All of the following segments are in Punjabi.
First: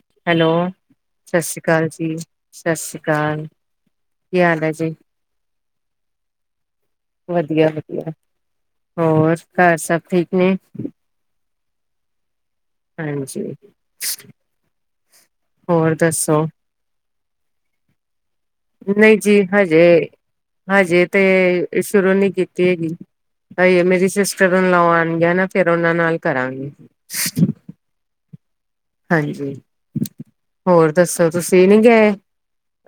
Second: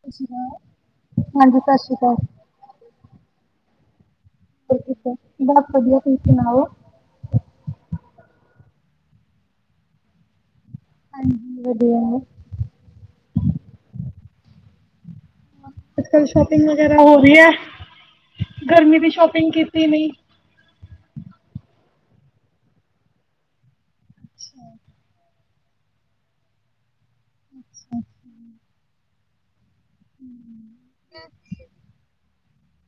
ਸਤਿ ਸ਼੍ਰੀ ਅਕਾਲ ਹੈਲੋ ਹਾਂਜੀ ਸ਼ਸ਼ੀ ਸਤਿ ਕਾਲ ਸ਼੍ਰੀ ਜੀ, ਅਕਾਲ ਸ਼ਸ਼ੀ ਕਾਲ, ਕੀ ਹਾਲ ਏ ਜੀ? ਬਹੁਤ ਵਧੀਆ, ਤੁਸੀਂ ਸੁਣਾਓ? ਵਧੀਆ-ਵਧੀਆ, ਹੋਰ ਘਰ ਸਭ ਠੀਕ ਨੇ? ਹਾਂਜੀ ਵਧੀਆ। ਹਾਂਜੀ। ਹੋਰ ਅੱਜ-ਕੱਲ੍ਹ ਦੱਸੋ? ਸ਼ੋਪਿੰਗ ਵਗੈਰਾ ਹੋ ਰਹੀ ਏ। ਗਰਮੀ ਦੀ ਨਹੀਂ ਜੀ ਸ਼ੋਪਿੰਗ ਕੀਤੀ ਹਜੇ ਨੀ। ਹਜੇ ਤੇ ਸ਼ੁਰੂ ਨੀ ਕੀਤੀ ਹੈਗੀ। ਹਜੇ ਮੇਰੀ ਸਿਸਟਰ ਅੱਛਾ ਅਨ ਲਾ ਆਉਗੇ ਨਾ। ਫਿਰ ਉਹਨਾਂ ਨਾਲ ਕਰਾਂਗੇ। ' [inaudible] ਹਾਂਜੀ, ਹੋਰ ਦੱਸੋ ਨਹੀਂ ਤੁਸੀਂ ਨਹੀਂ ਗਏ?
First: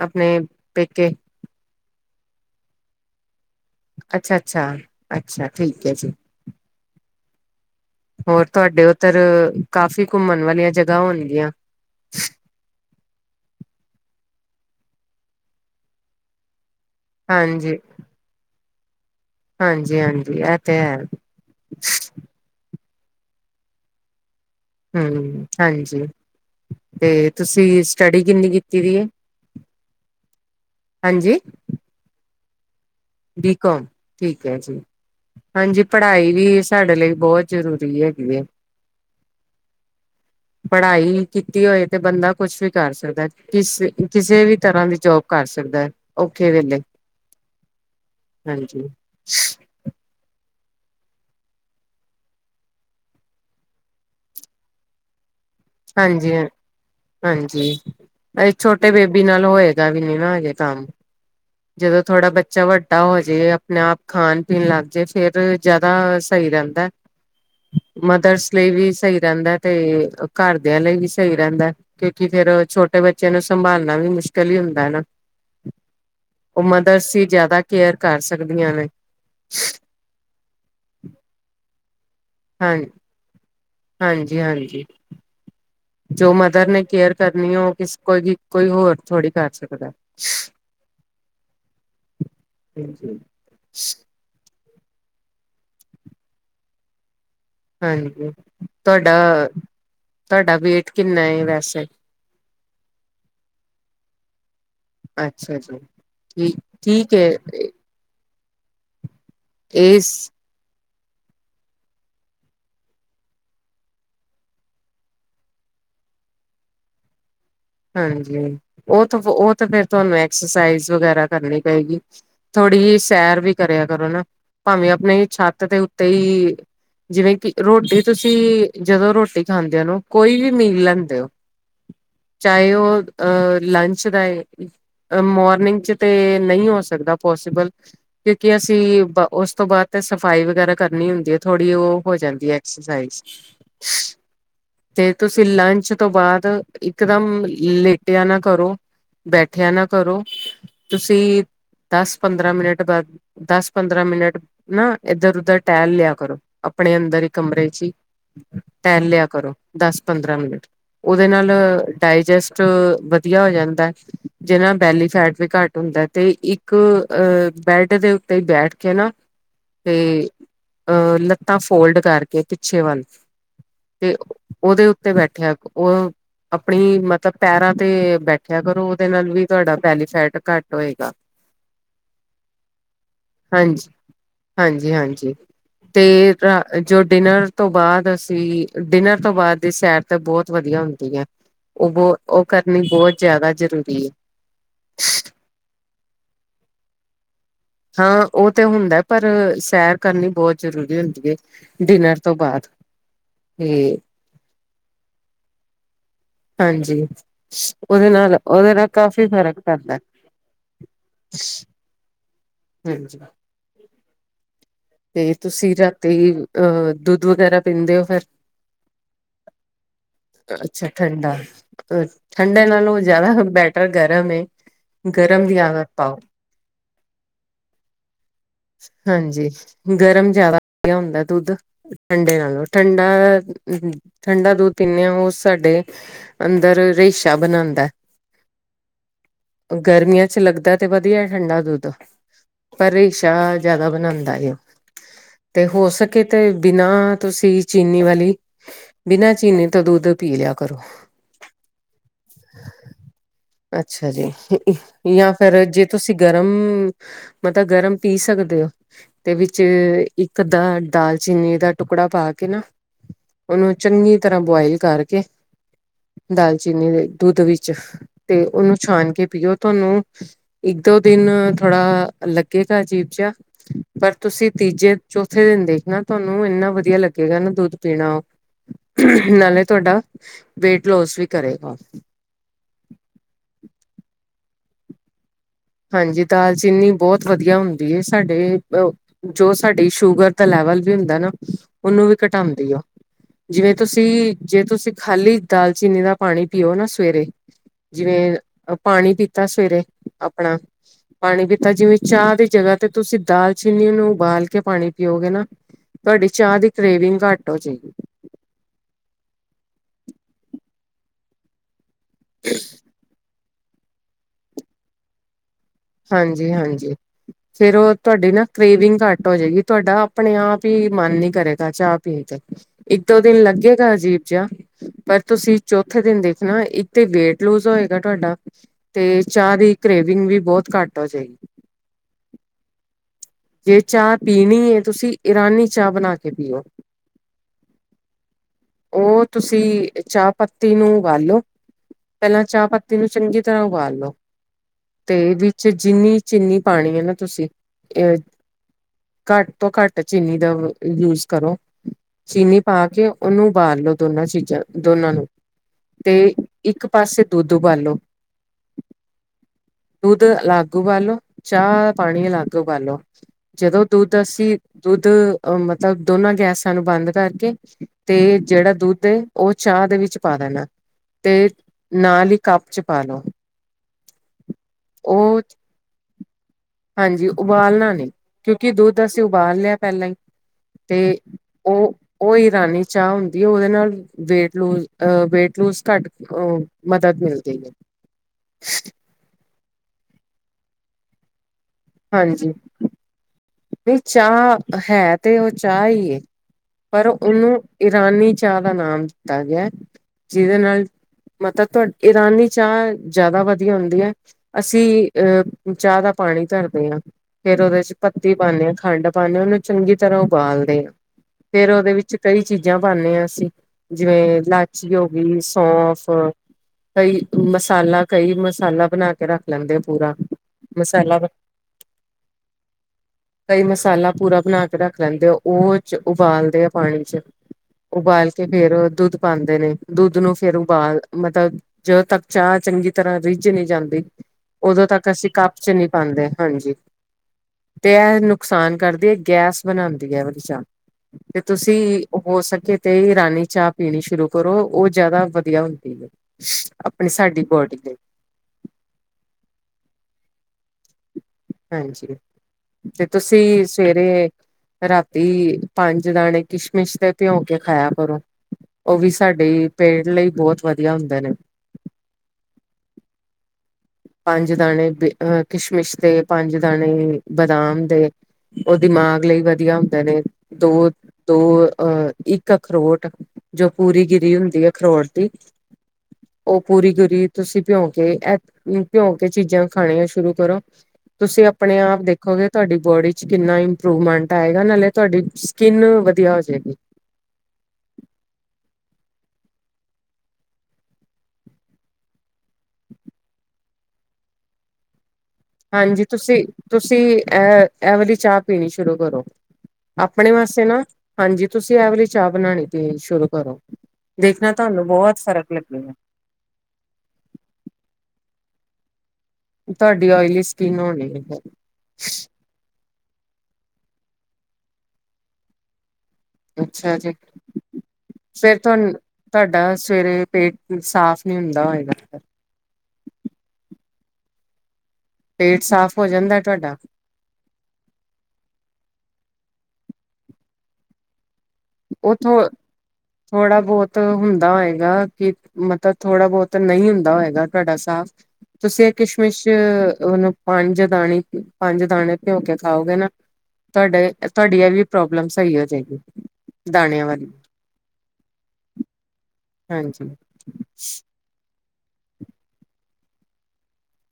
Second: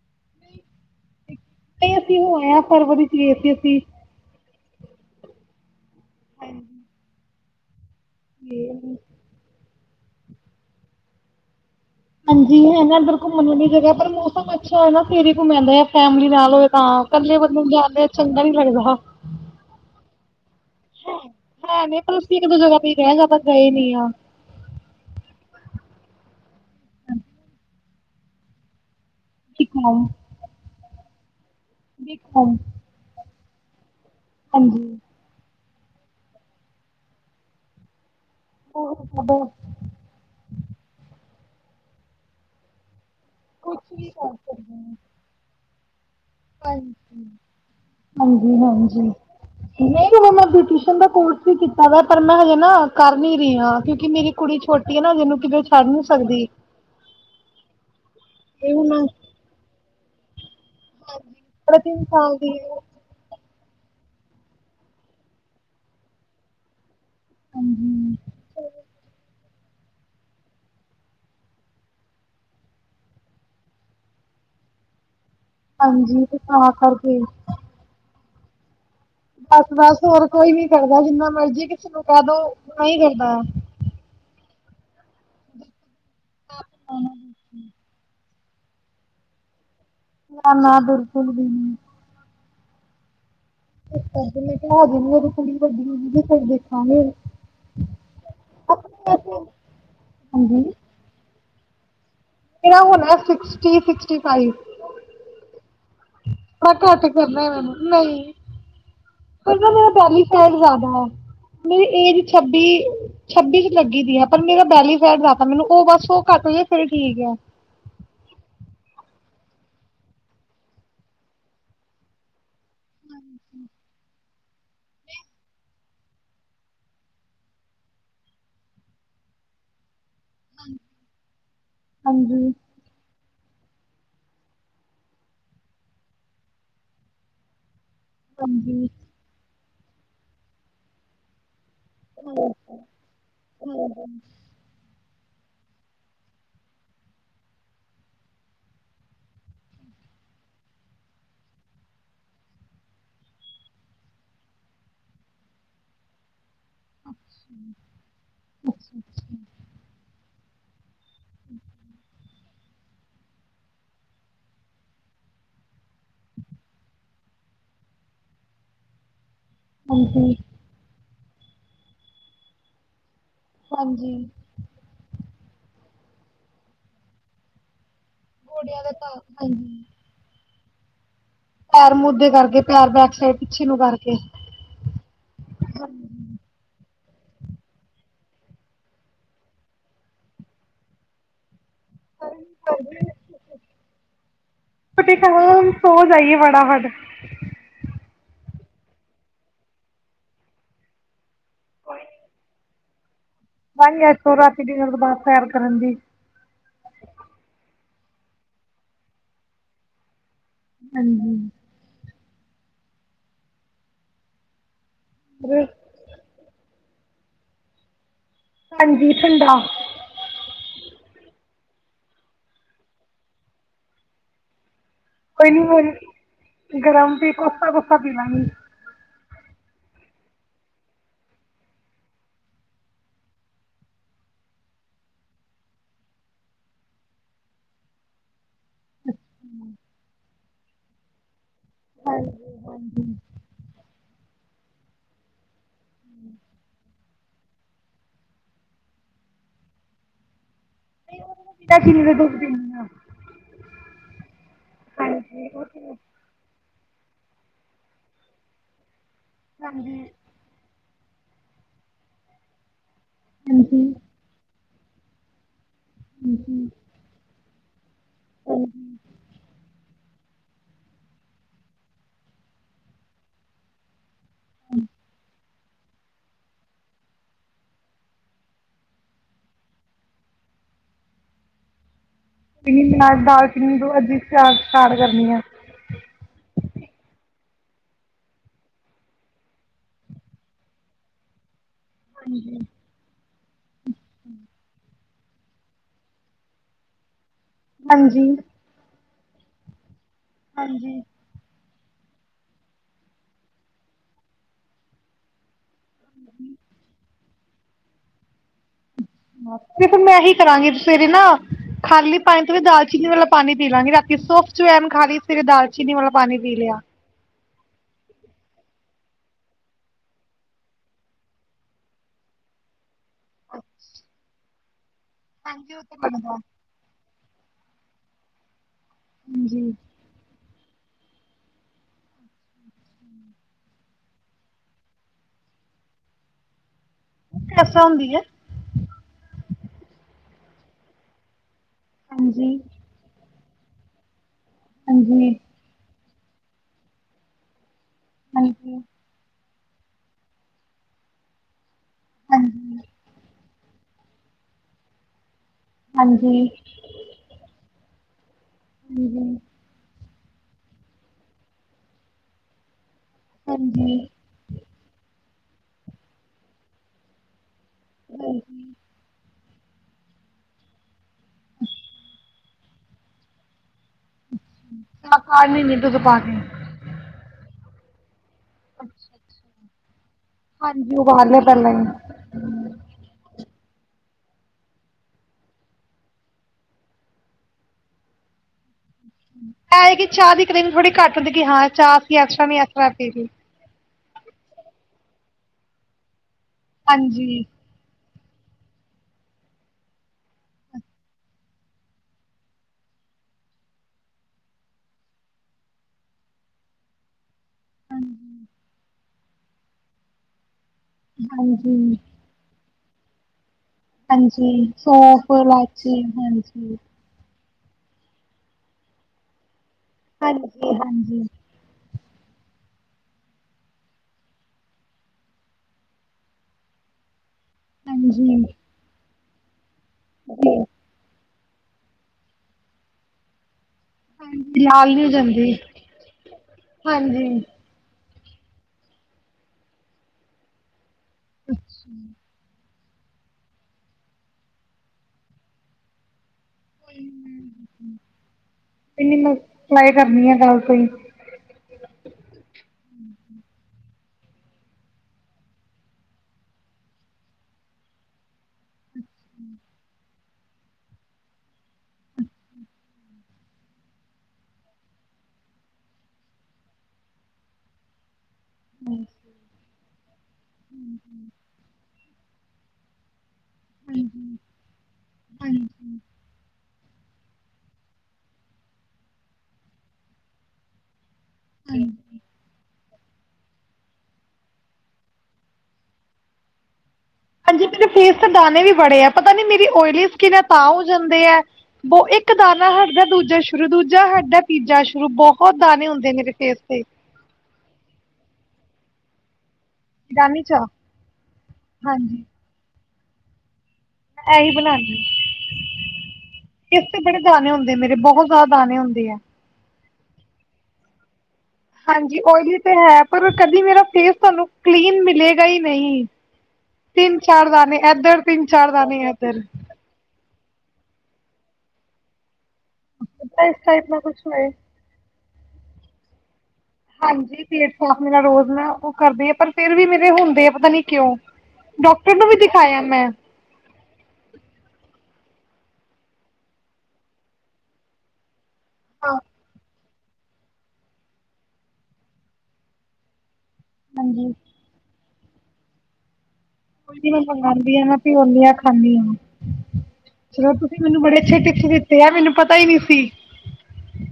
ਆਪਣੇ ਪੇਕੇ। ਨਹੀਂ ਅਸੀਂ ਹੋਆ ਫਰਵਰੀ 'ਚ' ਏ ਸੀ ਅਸੀਂ। ਅੱਛਾ-ਅੱਛਾ, ਅੱਛਾ। ਠੀਕ ਐ ਜੀ। ' [unintelligible] ਹੋਰ ਤੁਹਾਡੇ ਉੱਧਰ ਕਾਫ਼ੀ ਘੁੰਮਣ ਵਾਲੀਆਂ ਜਗ੍ਹਾ ਹੋਣਗੀਆਂ। ਹਾਂਜੀ, ਹੈ ਨਾ ਇੱਧਰ ਘੁੰਮਣ ਵਾਲੀ ਜਗ੍ਹਾ ਪਰ ਮੌਸਮ ਅੱਛਾ ਹੋਏ ਨਾ, ਸਵੇਰੇ ਘੁੰਮ ਜਾਂਦਾ। ਫੈਮਿਲੀ ਨਾਲ ਹੋਏ ਤਾਂ। ਇਕੱਲੇ ਬੰਦੇ ਨੂੰ ਹਾਂਜੀ, ਡਿਆ ਚੰਗਾ ਨੀ ਲੱਗਦਾ। ਹਾਂਜੀ-ਹਾਂਜੀ, ਇਹ ਤੇ ਐ। ਹੈ ਨੇ ਪਰ ਅਸੀਂ ਇੱਕ, ਦੋ ਜਗ੍ਹਾ' ' [unintelligible] ਹੂ, ਹਾਂਜੀ ਤੇ ਤੁਸੀਂ ਸਟੱਡੀ ਕਿੰਨੀ ਕੀਤੀ ਵੀ ਆ ' [unintelligible] ਹਾਂਜੀ ਬੀਕੌਮ ਬੀਕੌਮ, ਠੀਕ ਹੈ ਜੀ। ਹਾਂਜੀ ਹਾਂਜੀ, ਪੜ੍ਹਾਈ ਵੀ ਸਾਡੇ ਲਈ ਬਹੁਤ ਜ਼ਰੂਰੀ ਹੈਗੀ ਐ ' [unintelligible] ਪੜ੍ਹਾਈ ਕੀਤੀ ਹੋਏ ਤੇ ਬੰਦਾ ਕੁਛ ਵੀ ਕਰ ਸਕਦਾ, ਕਿਸ ਕੁਛ ਕਰ ਕਿਸੇ ਵੀ ਸਕਦੇ ਤਰ੍ਹਾਂ ਹਾਂ। ਦੀ ਜੋਬ ਕਰ ਸਕਦਾ ਔਖੇ ਵੇਲੇ ਹਾਂਜੀ ਹਾਂਜੀ-ਹਾਂਜੀ। ਨਹੀਂ ਮੈਂ ਬਿਟੀਸ਼ਨ ਦਾ ਕੋਰਸ ਵੀ ਕੀਤਾ ਵਾ ਪਰ ਮੈਂ ਹਲੇ ਨਾ ਕਰ ਨੀ ਰਹੀ ਆ ਕਿਉਂਕਿ ਮੇਰੀ ਕੁੜੀ ਛੋਟੀ ਐ ਨਾ ਹਜੇ ਮੈਂ ਕੀ ਦੇ 'ਚ' ਹਾਂਜੀ, ਹ ਹਾਂਜੀ ਤੇ ਛੋਟੇ ਹੁਣ ਬੇਬੀ ਹਾਂਜੀ ਨਾਲ਼ ਹੋਏ ਦਾ ਵੀ ਨੀ ਨਾ ਹੈਗੇ ਕੰਮ ਸਾਢੇ ਜਦੋਂ ਤਿੰਨ ਥੋੜ੍ਹਾ ਸਾਲ ਦੀ ਬੱਚਾ ਹੈ ਵੱ ਤਾਂ ਹੋਜੇ ਆਪਣੇ ਆਪ ਖਾਣ ਪੀਣ ਲੱਗ ਜੇ ਫਿਰ ਜ਼ਿਆਦਾ ਸਹੀ ਰਹਿੰਦਾ। ਹਾਂਜੀ ਮਦਰਸ ਲਈ ਵੀ ਸਹੀ ਰਹਿੰਦਾ ਤੇ ਘਰਦਿਆਂ ਲਈ ਵੀ ਸਹੀ ਰਹਿੰਦਾ। ਕਿਉਕਿ ਫਿਰ ਛੋਟੇ ਬੱਚਿਆਂ ਨੂੰ ਸੰਭਾਲਣਾ ਵੀ ਮੁਸ਼ਕਿਲ ਈ ਹੁੰਦਾ ਨਾ। ਹਾਂਜੀ ਤੇ ਉਹ ਤਾਂ ਕਰਕੇ ਮਦਰਸੀ ਜ਼ਿਆਦਾ ਕੇਅਰ ਕਰ ਸਕਦੀਆਂ ਨੇ। ਹੋਰ ਕੋਈ ਵੀ ਕਰਦਾ ਜਿੰਨਾ ਮਰਜ਼ੀ ਕਿਸੇ ਨੂੰ ਕਹਿ ਦੋ ਨਹੀਂ ਕਰਦਾ। ਹਾਂਜੀ-ਹਾਂਜੀ। ਜੋ ਮਦਰ ਨੇ ਕੇਅਰ ਕਰਨੀ, ਉਹ ਕਿਸ ਕੋ ਕੋਈ ਹੋਰ ਥੋੜ੍ਹੀ ਕਰ ਸਕਦਾ। ਨਾ-ਨਾ ਬਿਲਕੁਲ ਵੀ ਨੀ। [unintelligible] ਇਸ ਮੈਂ ਕਿਹਾ ਕੁੜੀ ਵੱਡੀ ਨਾ ਫਿਰ ਦੇਖਾਂਗੇ। ਹਾਂਜੀ, ਆਪਣੇ ਤੁਹਾਡਾ ਵੈਸੇ ਤੁਹਾਡਾ ਹਾਂਜੀ ਵੇਟ ਕਿੰਨਾ ਏ ਵੈਸੇ। ਮੇਰਾ ਹੋਣਾ ਸਗੀਸਟੀ ਸਗੀਸਟੀ ਫਾਈਵ ਅੱਛਾ ਜੀ। ਠੀ ਥੋੜਾ ਠੀਕ ਏ। [inaudible] ਉਹ ਨਾ ਮੇਰਾ ਇਸ ਬੈਲੀ ਫੈਟ ਜ਼ਿਆਦਾ ਆ ਮੇਰੀ ਏਜ ਛੱਬੀ ਛੱਬੀ ਚ ਲੱਗੀ ਦੀ ਏ। ਪਰ ਮੇਰਾ ਬੈਲੀ ਫੈਟ ਜ਼ਿਆਦਾ ਮੈਨੂੰ ਉਹ ਬਸ ਉਹ ਘੱਟ ਜੇ ਫਿਰ ਠੀਕ ਆ। ਹਾਂਜੀ, ਉਹ ਤਾਂ ਉਹ ਤਾਂ ਫਿਰ ਤੁਹਾਨੂੰ ਐਕਸਰਸਾਈਜ਼ ਵਗੈਰਾ ਕਰਨੀ ਪਏਗੀ। ਥੋੜ੍ਹੀ ਜੀ ਸੈਰ ਵੀ ਕਰਿਆ ਕਰੋ ਨਾ ਭਾਵੇਂ ਆਪਣੀ ਛੱਤ ਦੇ ਉੱਤੇ ਈ ਜਿਵੇਂ ਕਿ ਰੋਟੀ ਤੁਸੀ ਜਦੋਂ ਰੋਟੀ ਖਾਂਦੇ ਹੋ ਨਾ ਕੋਈ ਵੀ ਮੀਲ ਲੈਦੇ ਓ। ਹਾਂਜੀ ਚਾਏ ਉਹ ਅ ਲੰਚ ਦਾ ਟਾਈ- ਮੋਰਨਿੰਗ ਚ ਤੇ ਨਹੀਂ ਹੋ ਸਕਦਾ ਪੋਸੀਬਲ। ਕਿਉਕਿ ਅਸੀ ਹਾਂਜੀ ਉਸ ਤੋਂ ਬਾਅਦ ਤੇ ਸਫ਼ਾਈ ਵਗੈਰਾ ਕਰਨੀ ਹੁੰਦੀ ਏ ਥੋੜ੍ਹੀ ਉਹ ਹੋ ਜਾਂਦੀ ਏ। ਐਕਸਰਸਾਈਜ਼ ਤੇ ਤੁਸੀ ਲੰਚ ਤੋਂ ਬਾਅਦ ਇਕਦਮ ਲੇਟਿਆਂ ਨਾ ਕਰੋ, ਬੈਠਿਆਂ ਨਾ ਕਰੋ। ਤੁਸੀ ਦਸ ਪੰਦਰਾਂ ਮਿੰਟ ਬਾਦ ਦਸ ਪੰਦਰਾਂ ਮਿੰਟ ਨਾ ਇੱਧਰ ਉੱਧਰ ਟੈਲ ਲਿਆ ਕਰੋ। ਆਪਣੇ ਅੰਦਰ ਈ ਕਮਰੇ ਚ ਈ ਅੱਛਾ ਟੈਲ ਲਿਆ ਅੱਛਾ ਕਰੋ ਦਸ-ਪੰਦਰਾਂ ਮਿੰਟ। ਉਹਦੇ ਨਾਲ ਡਾਇਜੈਸਟ ਵਧੀਆਂ ਹੋ ਜਾਂਦਾ। ਜਿਹਨਾਂ ਬੈਲੀ ਫੈਟ ਵੀ ਘੱਟ ਹੁੰਦਾ ਤੇ ਇੱਕ ਅ ਆ ਬੈੱਡ ਦੇ ਉੱਤੇ ਬੈਠ ਕੇ ਨਾ [inaudible] ਤੇ ਹਾਂਜੀ ਅਹ ਲੱਤਾਂ ਫੋਲਡ ਕਰਕੇ ਪਿੱਛੇ ਵੱਲ ਤੇ ਹਾਂਜੀ ਉਹਦੇ ਉੱਤੇ ਬੈਠਿਆਂ ਉਹ ਆਪਣੀ ਮਤਲਬ ਪੈਰਾਂ ਤੇ ਬੈਠਿਆਂ ਗੋਡਿਆਂ ਕਰੋ। ਦੇ ਉਹਦੇ ਭਾਰ ਨਾਲ ਵੀ ਤੁਹਾਡਾ ਹਾਂਜੀ ਬੈਲੀ ਫੈਟ ਘੱਟ ਹੋਏਗਾ। ਪੈਰ ਮੁੱਦੇ ਕਰਕੇ ਬੈਕ ਸਾਈਡ ਪਿੱਛੇ ਨੂੰ ਕਰਕੇ ਹਾਂਜੀ-ਹਾਂਜੀ। 'ਤੇ ਜੋ ਡਿਨਰ ਤੋਂ ਬਾਅਦ ਅਸੀ ਡਿਨਰ ਤੋਂ ਬਾਅਦ ਦੀ ਸੈਰ 'ਤੇ ਬਹੁਤ ਵਧੀਆ ਹੁੰਦੀ ਏ। ਉਹ ਬਹੁ ਉਹ ਕਰਨੀ ਬਹੁਤ ਜ਼ਿਆਦਾ ਜ਼ਰੂਰੀ ਏ। ਪਟੇ ਕਹਾਂ ਸੋ ਜਾਈਏ ਬੜਾ ਫਟ ਹਾਂ, ਉਹ ਤਾਂ ਹੁੰਦਾ ਪਰ ਸੈਰ ਕਰਨੀ ਬਹੁਤ ਜ਼ਰੂਰੀ ਹੁੰਦੀ ਏ। ਡਿਨਰ ਤੋਂ ਬਾਅਦ। ਤੇ ਲੰਘ ਗਿਆ ਇਥੋਂ ਰਾਤੀ ਡਿਨਰ ਤੋਂ ਬਾਅਦ ਸੈਰ ਕਰਨ ਦੀ ਹਾਂਜੀ, ਉਹਦੇ-ਉਹਦੇ ਨਾਲ ਕਾਫ਼ੀ ਪੈਦਾ। ਹਾਂਜੀ। ਹਾਂਜੀ। 'ਤੇ ਤੁਸੀ ਰਾਤੀ ਅਹ ਦੁੱਧ ਵਗੈਰਾ ਪੀਂਦੇ ਹੋ ਫਿਰ। ਹਾਂਜੀ, ਠੰਡਾ। ਅੱਛਾ, ਠੰਡਾ। ਅ ਠੰਡੇ ਨਾਲੋਂ ਜ਼ਿਆਦਾ ਬੈਟਰ ਗਰਮ ਏ। ਗਰਮ ਕੋਈ ਦੀ ਨੀ ਆਦਤ ਪਾਓ ਕੋਈ ਗਰਮ ਤੇ ਕੋਸਾ- ਕੋਸਾ ਪੀ ਲਾਂਗੀ। ਹਾਂਜੀ, ਗਰਮ ਜਿਆਦਾ ਵਧੀਆ ਹੁੰਦਾ ਦੁੱਧ ਠੰਡੇ ਨਾਲੋਂ, ਠੰਡਾ-ਠੰਡਾ ਦੁੱਧ ਪੀਂਦੇ ਹਾਂ ਉਹ ਸਾਡੇ ਅੰਦਰ ਰੇਸ਼ਾ ਬਣਾਉਂਦਾ। ਗਰਮੀਆਂ 'ਚ' ਲੱਗਦਾ ਤੇ ਵਧੀਆ ਠੰਡਾ ਦੁੱਧ ਹਾਂਜੀ [inaudible] ਪਰ ਹਾਂਜੀ ਰੇਸ਼ਾ ਜਿਆਦਾ ਬਣਾਉਂਦਾ ਇਹ 'ਤੇ ਹੋ ਸਕੇ 'ਤੇ ਬਿਨਾਂ ਤੁਸੀਂ ਚੀਨੀ ਵਾਲੀ, ਬਿਨਾਂ ਚੀਨੀ ਤੋਂ ਦੁੱਧ ਪੀ ਲਿਆ ਕਰੋ। [unintelligible] [inaudible] ਅੱਛਾ ਜੀ, ਜਾਂ ਹਾਂਜੀ ਉਹ ਫਿਰ ਤੇ ਜੇ ਹਾਂਜੀ ਤੁਸੀਂ ਗਰਮ, ਮਤਲਬ ਗਰਮ ਪੀ ਸਕਦੇ ਹੋ 'ਤੇ ਵਿੱਚ ਹਾਂਜੀ ਇੱਕ ਅੱਦਾ ਦਾਲਚੀਨੀ ਦਾ ਟੁਕੜਾ ਪਾ ਕੇ ਨਾ, ਉਹਨੂੰ ਹਾਂਜੀ ਚੰਗੀ ਤਰ੍ਹਾਂ ਬੁਆਇਲ ਕਰਕੇ, ਦਾਲਚੀਨੀ ਦੇ ਦੁੱਧ ਵਿੱਚ 'ਤੇ ਉਹਨੂੰ ਹਾਂਜੀ ਛਾਣ ਕੇ ਪੀਓ ਤੁਹਾਨੂੰ ਇੱਕ- ਦੋ ਦਿਨ ਥੋੜਾ ਲੱਗੇਗਾ, ਅਜੀਬ ਜਿਹਾ ਪਰ ਤੁਸੀਂ ਤੀਜੇ-ਚੌਥੇ ਦਿਨ ਦੇਖ ਨਾ ਤੁਹਾਨੂੰ ਇੰਨਾ ਵਧੀਆ ਲੱਗੇਗਾ ਨਾ ਦੁੱਧ ਪੀਣਾ ਉਹ ਨਾਲ਼ੇ ਤੁਹਾਡਾ ਵੇਟ ਲੋਸ ਵੀ ਕਰੇਗਾ। ਕਿੰਨੀ ਦਿਨਾਂ ਦਾਲਚੀਨੀ [unintelligible] ਅਸੀਂ‌ ਸਟਾਰਟ ਕਰਨੀ ਆ। ਹਾਂਜੀ, ਦਾਲਚੀਨੀ ਬਹੁਤ ਵਧੀਆ ਹੁੰਦੀ ਏ ਸਾਡੇ ਜੋ ਸਾਡੀ ਸ਼ੂਗਰ ਦਾ ਲੈਵਲ ਵੀ ਹੁੰਦਾ ਨਾ ਉਹਨੂੰ ਵੀ ਘਟਾਉਂਦੀ ਆ। ਜਿਵੇਂ ਤੁਸੀਂ ਜੇ ਤੁਸੀਂ ਖਾਲੀ ਦਾਲਚੀਨੀ ਦਾ ਪਾਣੀ ਪੀਓ ਨਾ ਸਵੇਰੇ ਹਾਂਜੀ ਜਿਵੇਂ ਪਾਣੀ ਪੀਤਾ ਸਵੇਰੇ ਆਪਣਾ ਹਾਂਜੀ ਪਾਣੀ ਪੀਤਾ ਜਿਵੇਂ ਚਾਹ ਦੀ ਜਗ੍ਹਾ ਤੇ ਤੁਸੀਂ ਦਾਲਚੀਨੀ ਨੂੰ ਉਬਾਲ ਕੇ ਪਾਣੀ ਪੀਓਗੇ ਨਾ ਤੁਹਾਡੀ ਚਾਹ ਦੀ ਕਰੇਵਿੰਗ ਘੱਟ ਹੋ ਜਾਏਗੀ। 'ਤੇ ਫਿਰ ਮੈਂ ਹੀ ਕਰਾਂਗੀ ਸਵੇਰੇ ਨਾ ਖਾਲੀ ਪਾਣੀ ਤੇ ਦਾਲਚੀਨੀ ਮਤਲਬ ਪਾਣੀ ਪੀ ਲਾਂਗੇ ਰਾਤੀ ਸੋਫ ਜਵਇਨ ਖਾਲੀ ਸਵੇਰੇ ਦਾਲਚੀਨੀ ਵਾਲਾ ਪਾਣੀ ਪੀ ਲਿਆ। ਹਾਂਜੀ-ਹਾਂਜੀ ਫੇਰ ਉਹ ਤੁਹਾਡੀ ਨਾ ਕਰੇਵਿੰਗ ਘੱਟ ਹੋ ਜਾਏਗੀ, ਤੁਹਾਡਾ ਆਪਣੇ ਆਪ ਹੀ ਮਨ ਨਹੀਂ ਕਰੇਗਾ ਚਾਹ ਪੀਣ ਕੇ ਇੱਕ ਦੋ ਦਿਨ ਲੱਗੇਗਾ ਅਜੀਬ ਜਿਹਾ, ਪਰ ਤੁਸੀਂ ਹਾਂਜੀ ਉਹ ਤੇ ਚੌਥੇ ਦਿਨ ਬਣਦਾ ਦੇਖਣਾ ਇੱਕ 'ਤੇ ਵੇਟ ਲੂਜ ਹੋਏਗਾ ਤੁਹਾਡਾ ਤੇ ਚਾਹ ਹਾਂਜੀ ਦੀ ਕਰੇਵਿੰਗ ਵੀ ਬਹੁਤ ਘੱਟ ਹੋ ਜਾਏਗੀ। ਜੇ ਚਾਹ ਪੀਣੀ ਹੈ ਤੁਸੀਂ ਇਰਾਨੀ ਚਾਹ ਬਣਾ ਕੇ ਪੀਓ। ਕਿਸ ਤਰ੍ਹਾਂ ਹੁੰਦੀ ਹੈ? ਉਹ ਤੁਸੀਂ ਚਾਹ ਪੱਤੀ ਨੂੰ ਉਬਾਲੋ, ਪਹਿਲਾਂ ਹਾਂਜੀ ਚਾਹ ਪੱਤੀ ਤੈਨੂੰ ਚੰਗੀ ਤਰ੍ਹਾਂ ਉਬਾਲ ਲੋ [inaudible] ਤੇ ਹਾਂਜੀ ਵਿ ਚਾਹੇ ਜਿੰਨੀ ਚੀਨੀ ਪਾਉਣੀ ਹੈ ਨਾ ਤੁਸੀਂ ਅ ਹਾਂਜੀ। ਘੱਟ ਤੋਂ ਘੱਟ ਚੀਨੀ ਦਾ ਯੂਜ ਕਰੋ, ਚੀਨੀ ਹਾਂਜੀ, ਪਾ ਕੇ ਉਹਨੂੰ ਉਬਾਲ ਲਓ। ਦੋਨਾਂ ਚੀਜ਼ਾਂ ਦੋਨਾਂ ਨੂੰ, ਤੇ ਹਾਂਜੀ, ਇੱਕ ਪਾਸੇ ਦੁਧ ਉਬਾਲੋ ਹਮ। ਦੁੱਧ ਅਲੱਗ ਉਬਾਲ ਲੋ, ਚਾਹ -ਪਾਣੀ ਅਲੱਗ ਉਬਾਲੋ ਜਦੋਂ ਦੁੱਧ ਅਸੀਂ, ਦੁੱਧ ਅਹ ਮਤਲਬ ਦੋਨਾਂ ਗੈਸਾਂ ਨੂੰ ਬੰਦ ਕਰਕੇ ਤੇ ਹਾਂਜੀ ਜਿਹੜਾ ਦੁੱਧ ਉਹ ਚਾਹ ਦੇ ਵਿੱਚ ਪਾ ਦੇਣਾ, ਤੇ, ਨਾਲ ਹੀ ਕੱਪ ਚ ਪਾ ਲੋ [unintelligible] ਹਾਂਜੀ ਉਬਾਲਣਾ ਨੀ। ਕਿਉਂਕਿ ਦੁੱਧ ਅਸੀਂ ਉਬਾਲ ਲਿਆ ਪਹਿਲਾਂ ਹੀ, ਹਾਂਜੀ ਤੇ ਉਬਾਲ ਲਿਆ ਪਹਿਲਾਂ ਹੀ। ਉਹ ਉਹ ਈਰਾਨੀ ਚਾਹ ਹੁੰਦੀ ਹੈ। ਉਹਦੇ ਨਾਲ ਵੇਟ ਲੂਜ ਵੇਟ ਲੂਜ ਘੱਟ ਉਹ ਮਦਦ ਮਿਲਦੀ ਹੈ। [unintelligible] ਚਾਹ ਦੀ ਕ੍ਰੀਮ ਥੋੜੀ ਘੱਟ ਥੋੜੀ ਘੱਟ ਹੁੰਦੀ ਹ ਕਿ ਚਾਹ ਹਾਂਜੀ ਕੇ [unintelligible] ਪੀ ਲੀ ਨਹੀਂ ਚਾਹ ਹੈ ਤੇ ਉਹ ਚਾਹ ਹੀ, ਪਰ ਹਾਂਜੀ, ਉਹਨੂੰ ਇਰਾਨੀ ਚਾਹ ਦਾ ਨਾਮ ਦਿੱਤਾ ਗਿਆ, ਜਿਹਦੇ ਨਾਲ ਮਤਲਬ ਤੁ ਇਰਾਨੀ ਚਾਹ ਜਿਆਦਾ ਵਧੀਆ ਹੁੰਦੀ ਹੈ ਅਸੀਂ ਅਹ, ਚਾਹ ਦਾ ਪਾਣੀ ਧਰਦੇ ਹਾਂ ਫੇਰ ਉਹਦੇ ਚ ਪੱਤੀ ਪਾਉਂਦੇ ਹਾਂ ਖੰਡ ਪਾਉਂਦੇ ਹ ਉਹਨੂੰ ਚੰਗੀ ਤਰ੍ਹਾਂ ਉਬਾਲਦੇ ਹਾਂ, ਫੇਰ ਉਹਦੇ ਹਾਂਜੀ, ਵਿੱਚ ਕਈ ਚੀਜ਼ਾਂ ਪਾਉਂਦੇ ਹਾਂ ਅਸੀਂ, ਜਿਵੇਂ ਹਾਂਜੀ ਇਲਾਚੀ ਹੋ ਸੌਂਫ, ਗਈ ਇਲਾਚੀ ਸੌਂਫ ਹਾਂਜੀ। ਕਈ ਮਸਾਲਾ ਕਈ ਮਸਾਲਾ ਬਣਾ ਕੇ ਰੱਖ ਲੈਂਦੇ ਆ ਪੂਰਾ, ਹਾਂਜੀ, ਮਸਾਲਾ ਹਾਂਜੀ, ਕਈ ਮਸਾਲਾ ਪੂਰਾ ਬਣਾ ਕੇ ਰੱਖ ਲੈਂਦੇ ਆ, ਉਹ ਚ ਉਬਾਲਦੇ ਆ ਪਾਣੀ ਚ ਉਬਾਲ ਹਾਂਜੀ, ਕੇ ਫੇਰ ਦੁੱਧ ਪਾਉਂਦੇ ਨੇ, ਦੁੱਧ ਨੂੰ ਜੀ ਫੇਰ ਉਬਾਲ ਮਤਲਬ, ਜਦੋਂ ਤੱਕ ਚਾਹ ਚੰਗੀ ਤਰ੍ਹਾਂ ਰਿੱਝ ਨਹੀਂ ਜਾਂਦੀ ਹਾਂਜੀ ਉਦੋਂ ਲਾਲ ਨੀ ਤੱਕ ਹੋ ਅਸੀਂ ਜਾਂਦੀ। ਕੱਪ ਚ ਨਹੀਂ ਪਾਉਂਦੇ, ਹਾਂਜੀ। ਹਾਂਜੀ। ਤੇ ਇਹ ਨੁਕਸਾਨ ਕਰਦੀ ਹੈ, ਗੈਸ ਬਣਾਉਂਦੀ ਹੈ ਵੀ ਚਾਹ ਤੇ ਤੁਸੀਂ ਹੋ ਸਕੇ ਤੇ ਇਰਾਨੀ ਚਾਹ ਪੀਣੀ ਸ਼ੁਰੂ ਕਰੋ ਉਹ ਜ਼ਿਆਦਾ ਵਧੀਆ ਹੁੰਦੀ ਹੈ। ਆਪਣੀ ਸਾਡੀ ਬੋਡੀ ਲਈ ਇ [unintelligible] ਮੈਂ, ਸਪਲਾਈ ਕਰਨੀ ਆ ਗੱਲ ਕੋਈ ਹਾਂਜੀ, ਤੇ ਤੁਸੀਂ ਸਵੇਰੇ ਰਾਤੀ ਪੰਜ ਦਾਣੇ ਕਿਸ਼ਮਿਸ਼ ਦੇ ਭਿਉਂ ਕੇ ਖਾਇਆ ਕਰੋ। ਉਹ ਵੀ ਸਾਡੇ ਪੇਟ ਲਈ ਬਹੁਤ ਵਧੀਆ ਹੁੰਦੇ ਨੇ ਪੰਜ ਦਾਣੇ ਬ ਅਹ ਕਿਸ਼ਮਿਸ਼ ਦੇ, ਪੰਜ ਦਾਣੇ ਬਦਾਮ ਉਹ ਦਿਮਾਗ ਲਈ ਵਧੀਆ ਹੁੰਦੇ ਨੇ ਦੋ -ਦੋ ਅ ਇੱਕ ਇੱਕ ਅਖਰੋਟ, ਜੋ ਪੂਰੀ ਹਾਂਜੀ, ਗਿਰੀ ਹੁੰਦੀ ਹੈ ਅਖਰੋਟ ਦੀ ਹਾਂਜੀ, ਉਹ ਪੂਰੀ ਗਿਰੀ ਤੁਸੀਂ ਭਿਉਂਕੇ- ਭਿਉਂ ਕੇ ਚੀਜ਼ਾਂ ਖਾਣੀਆਂ ਸ਼ੁਰੂ ਕਰੋ। ਤੁਸੀਂ ਆਪਣੇ ਹਾਂਜੀ। ਆਪ ਦੇਖੋਗੇ ਤੁਹਾਡੀ ਬੋਡੀ ਚ ਕਿੰਨਾ ਇੰਪਰੂਵਮੈਂਟ ਆਏਗਾ ਨਾਲੇ ਤੁਹਾਡੀ ਸਕਿੰਨ ਵਧੀਆ ਹੋ ਜਾਵੇਗੀ ਹਾਂਜੀ, ਮੇਰੇ ਫੇਸ ਤੇ ਦਾਣੇ ਵੀ ਬੜੇ ਆ ਪਤਾ ਨੀ ਮੇਰੀ ਓਇਲੀ ਸਕਿੱਨ ਹੈ ਤਾਂ ਹੋ ਜਾਂਦੇ ਹੈ। ਬੋ ਇੱਕ ਦਾਨ ਹਟਦਾ, ਦੂਜਾ ਸ਼ੁਰੂ ਦੂਜਾ ਹਟਦਾ, ਤੀਜਾ ਸ਼ੁਰੂ ਬਹੁ ਹਾਂਜੀ, ਤੁਸੀਂ -ਤੁਸੀਂ ਅਹ ਐਵਲੀ ਚਾਹ ਪੀਣੀ ਸ਼ੁਰੂ ਕਰੋ, ਆਪਣੇ ਦਾਨੀ ਵਾਸਤੇ ਚਾਹ ਨਾ, ਹਾਂਜੀ, ਤੁਸੀਂ ਐਵਲੀ ਹਾਂਜੀ ਚਾਹ ਬਣਾਉਣੀ ਤੇ ਸ਼ੁਰੂ ਕਰੋ, ਮੈਂ ਇਹੀ ਦੇਖਣਾ ਤੁਹਾਨੂੰ ਬਹੁਤ ਫ਼ਰਕ ਲੱਗ ਫੇਸ ਤੇ ਬੜੇ ਦਾਣੇ ਹੁੰਦੇ ਮੇਰੇ ਬਹੁਤ ਜ਼ਿਆਦਾ ਦਾਣੇ ਹੁੰਦੇ ਆ ਤੁਹਾਡੀ ਓਇਲੀ ਸਕਿਨ ਹੋਣੀ ਹੈ। ਹਾਂਜੀ ਓਇਲੀ ਤੇ ਹੈ ਪਰ ਕਦੀ ਮੇਰਾ ਫੇਸ ਤੁਹਾਨੂੰ ਕਲੀਨ ਮਿਲੇਗਾ ਹੀ ਨਹੀਂ। ਅੱਛਾ ਜੀ ਤਿੰਨ-ਚਾਰ ਦਾਣੇ ਇੱਧਰ ਤਿੰਨ-ਚਾਰ ਦਾਣੇ ਇੱਧਰ ਤਾਂ ਸਵੇਰੇ। ਪੇਟ ਸਾਫ਼ ਨਹੀ ਹੁੰਦਾ ਹੋਏਗਾ। [unintelligible] ਟਾਈਪ ਕੁਛ ਹੋਏ। ਪੇਟ ਸਾਫ਼ ਹੋ ਜਾਂਦਾ ਤੁਹਾਡਾ। ਹਾਂਜੀ, ਪੇਟ ਸਾਫ਼ ਮੇਰਾ ਰੋਜ਼ ਨਾ ਉਹ ਕਰਦੇ ਆ ਪਰ ਫੇਰ ਵੀ ਮੇਰੇ ਹੁੰਦੇ ਆ ਪਤਾ ਨੀ ਕਿਉਂ। ਡਾਕਟਰ ਨੂੰ ਵੀ ਉਥੋਂ ਦਿਖਾਇਆ ਮੈਂ। ਥੋੜਾ ਬਹੁਤ ਹੁੰਦਾ ਹੋਏਗਾ ਕਿ ਮਤਲਬ ਥੋੜਾ ਬਹੁਤ ਨਹੀਂ ਹੁੰਦਾ ਹੋਏਗਾ ਤੁਹਾਡਾ ਸਾਫ਼, ਤੁਸੀਂ ਇਹ ਹਾਂ ਕਿਸ਼ਮਿਸ਼ ਉਹਨੂੰ ਪੰਜ ਦਾਣੇ, ਪੰਜ ਦਾਣੇ ਭਿਓਂ ਕੇ ਖਾਓਗੇ ਨਾ ਤੁਹਾਡਾ ਹਾਂਜੀ ਤੁਹਾਡੀ ਐ ਜਿਹੜੀ ਪ੍ਰੋਬਲਮ ਸਹੀ ਹੋ ਜਾਏਗੀ। ਕੋਈ ਦਾਣਿਆਂ ਨੀ ਮੈਂ ਵਾਲੀ ਮੰਗਵਾਉਂਦੀ ਹਾਂ, ਨਾ ਭਿਉਂਦੀ ਆ, ਖਾਂਦੀ ਆ। ਹਾਂਜੀ ਚਲੋ ਤੁਸੀਂ ਮੈਨੂੰ ਬੜੇ ਅੱਛੇ ਟਿੱਪਸ ਦਿੱਤੇ ਆ ਮੈਨੂੰ ਪਤਾ ਹੀ ਨਹੀਂ ਸੀ।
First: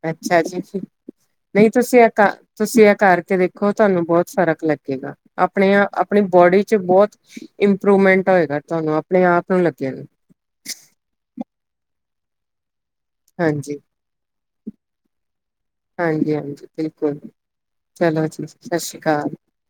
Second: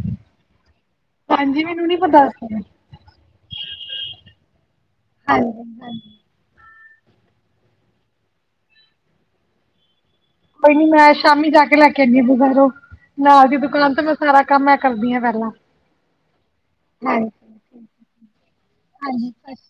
ਅੱਛਾ ਜੀ। ਹਾਂਜੀ ਨਹੀਂ, ਮੈਨੂੰ ਨੀ ਤੁਸੀਂ ਇਹ ਪਤਾ ਕਰ ਸੀ। ਤੁਸੀਂ ਇਹ ਕਰਕੇ ਦੇਖੋ ਤੁਹਾਨੂੰ ਬਹੁਤ ਫ਼ਰਕ ਲੱਗੇਗਾ। ਹਾਂਜੀ ਆਪਣੇ ਹਾਂਜੀ ਆਪਣੀ ਬੋਡੀ ਚ ਬਹੁਤ ਇੰਪਰੂਵਮੈਂਟ ਹੋਏਗਾ ਤੁਹਾਨੂੰ ਆਪਣੇ ਆਪ ਨੂੰ ਲੱਗੇਗਾ। ਕੋਈ ਨੀ ਮੈਂ ਸ਼ਾਮੀ ਜਾ ਕੇ ਲੈ ਕੇ ਆਉਣੀ ਆ ਬਾਜ਼ਾਰੋਂ। ਨਾਲ਼ ਦੀ ਹਾਂਜੀ ਦੁਕਾਨ ਮੈਂ ਸਾਰਾ ਕੰਮ ਮੈਂ ਕਰਦੀ ਆ ਪਹਿਲਾਂ। ਹਾਂਜੀ ਹਾਂਜੀ ਬਿਲਕੁਲ ਚਲੋ ਜੀ, ਸਸਰੀ ਕਾਲ। ਹਾਂਜੀ ਸਤਿ ਸ਼੍ਰੀ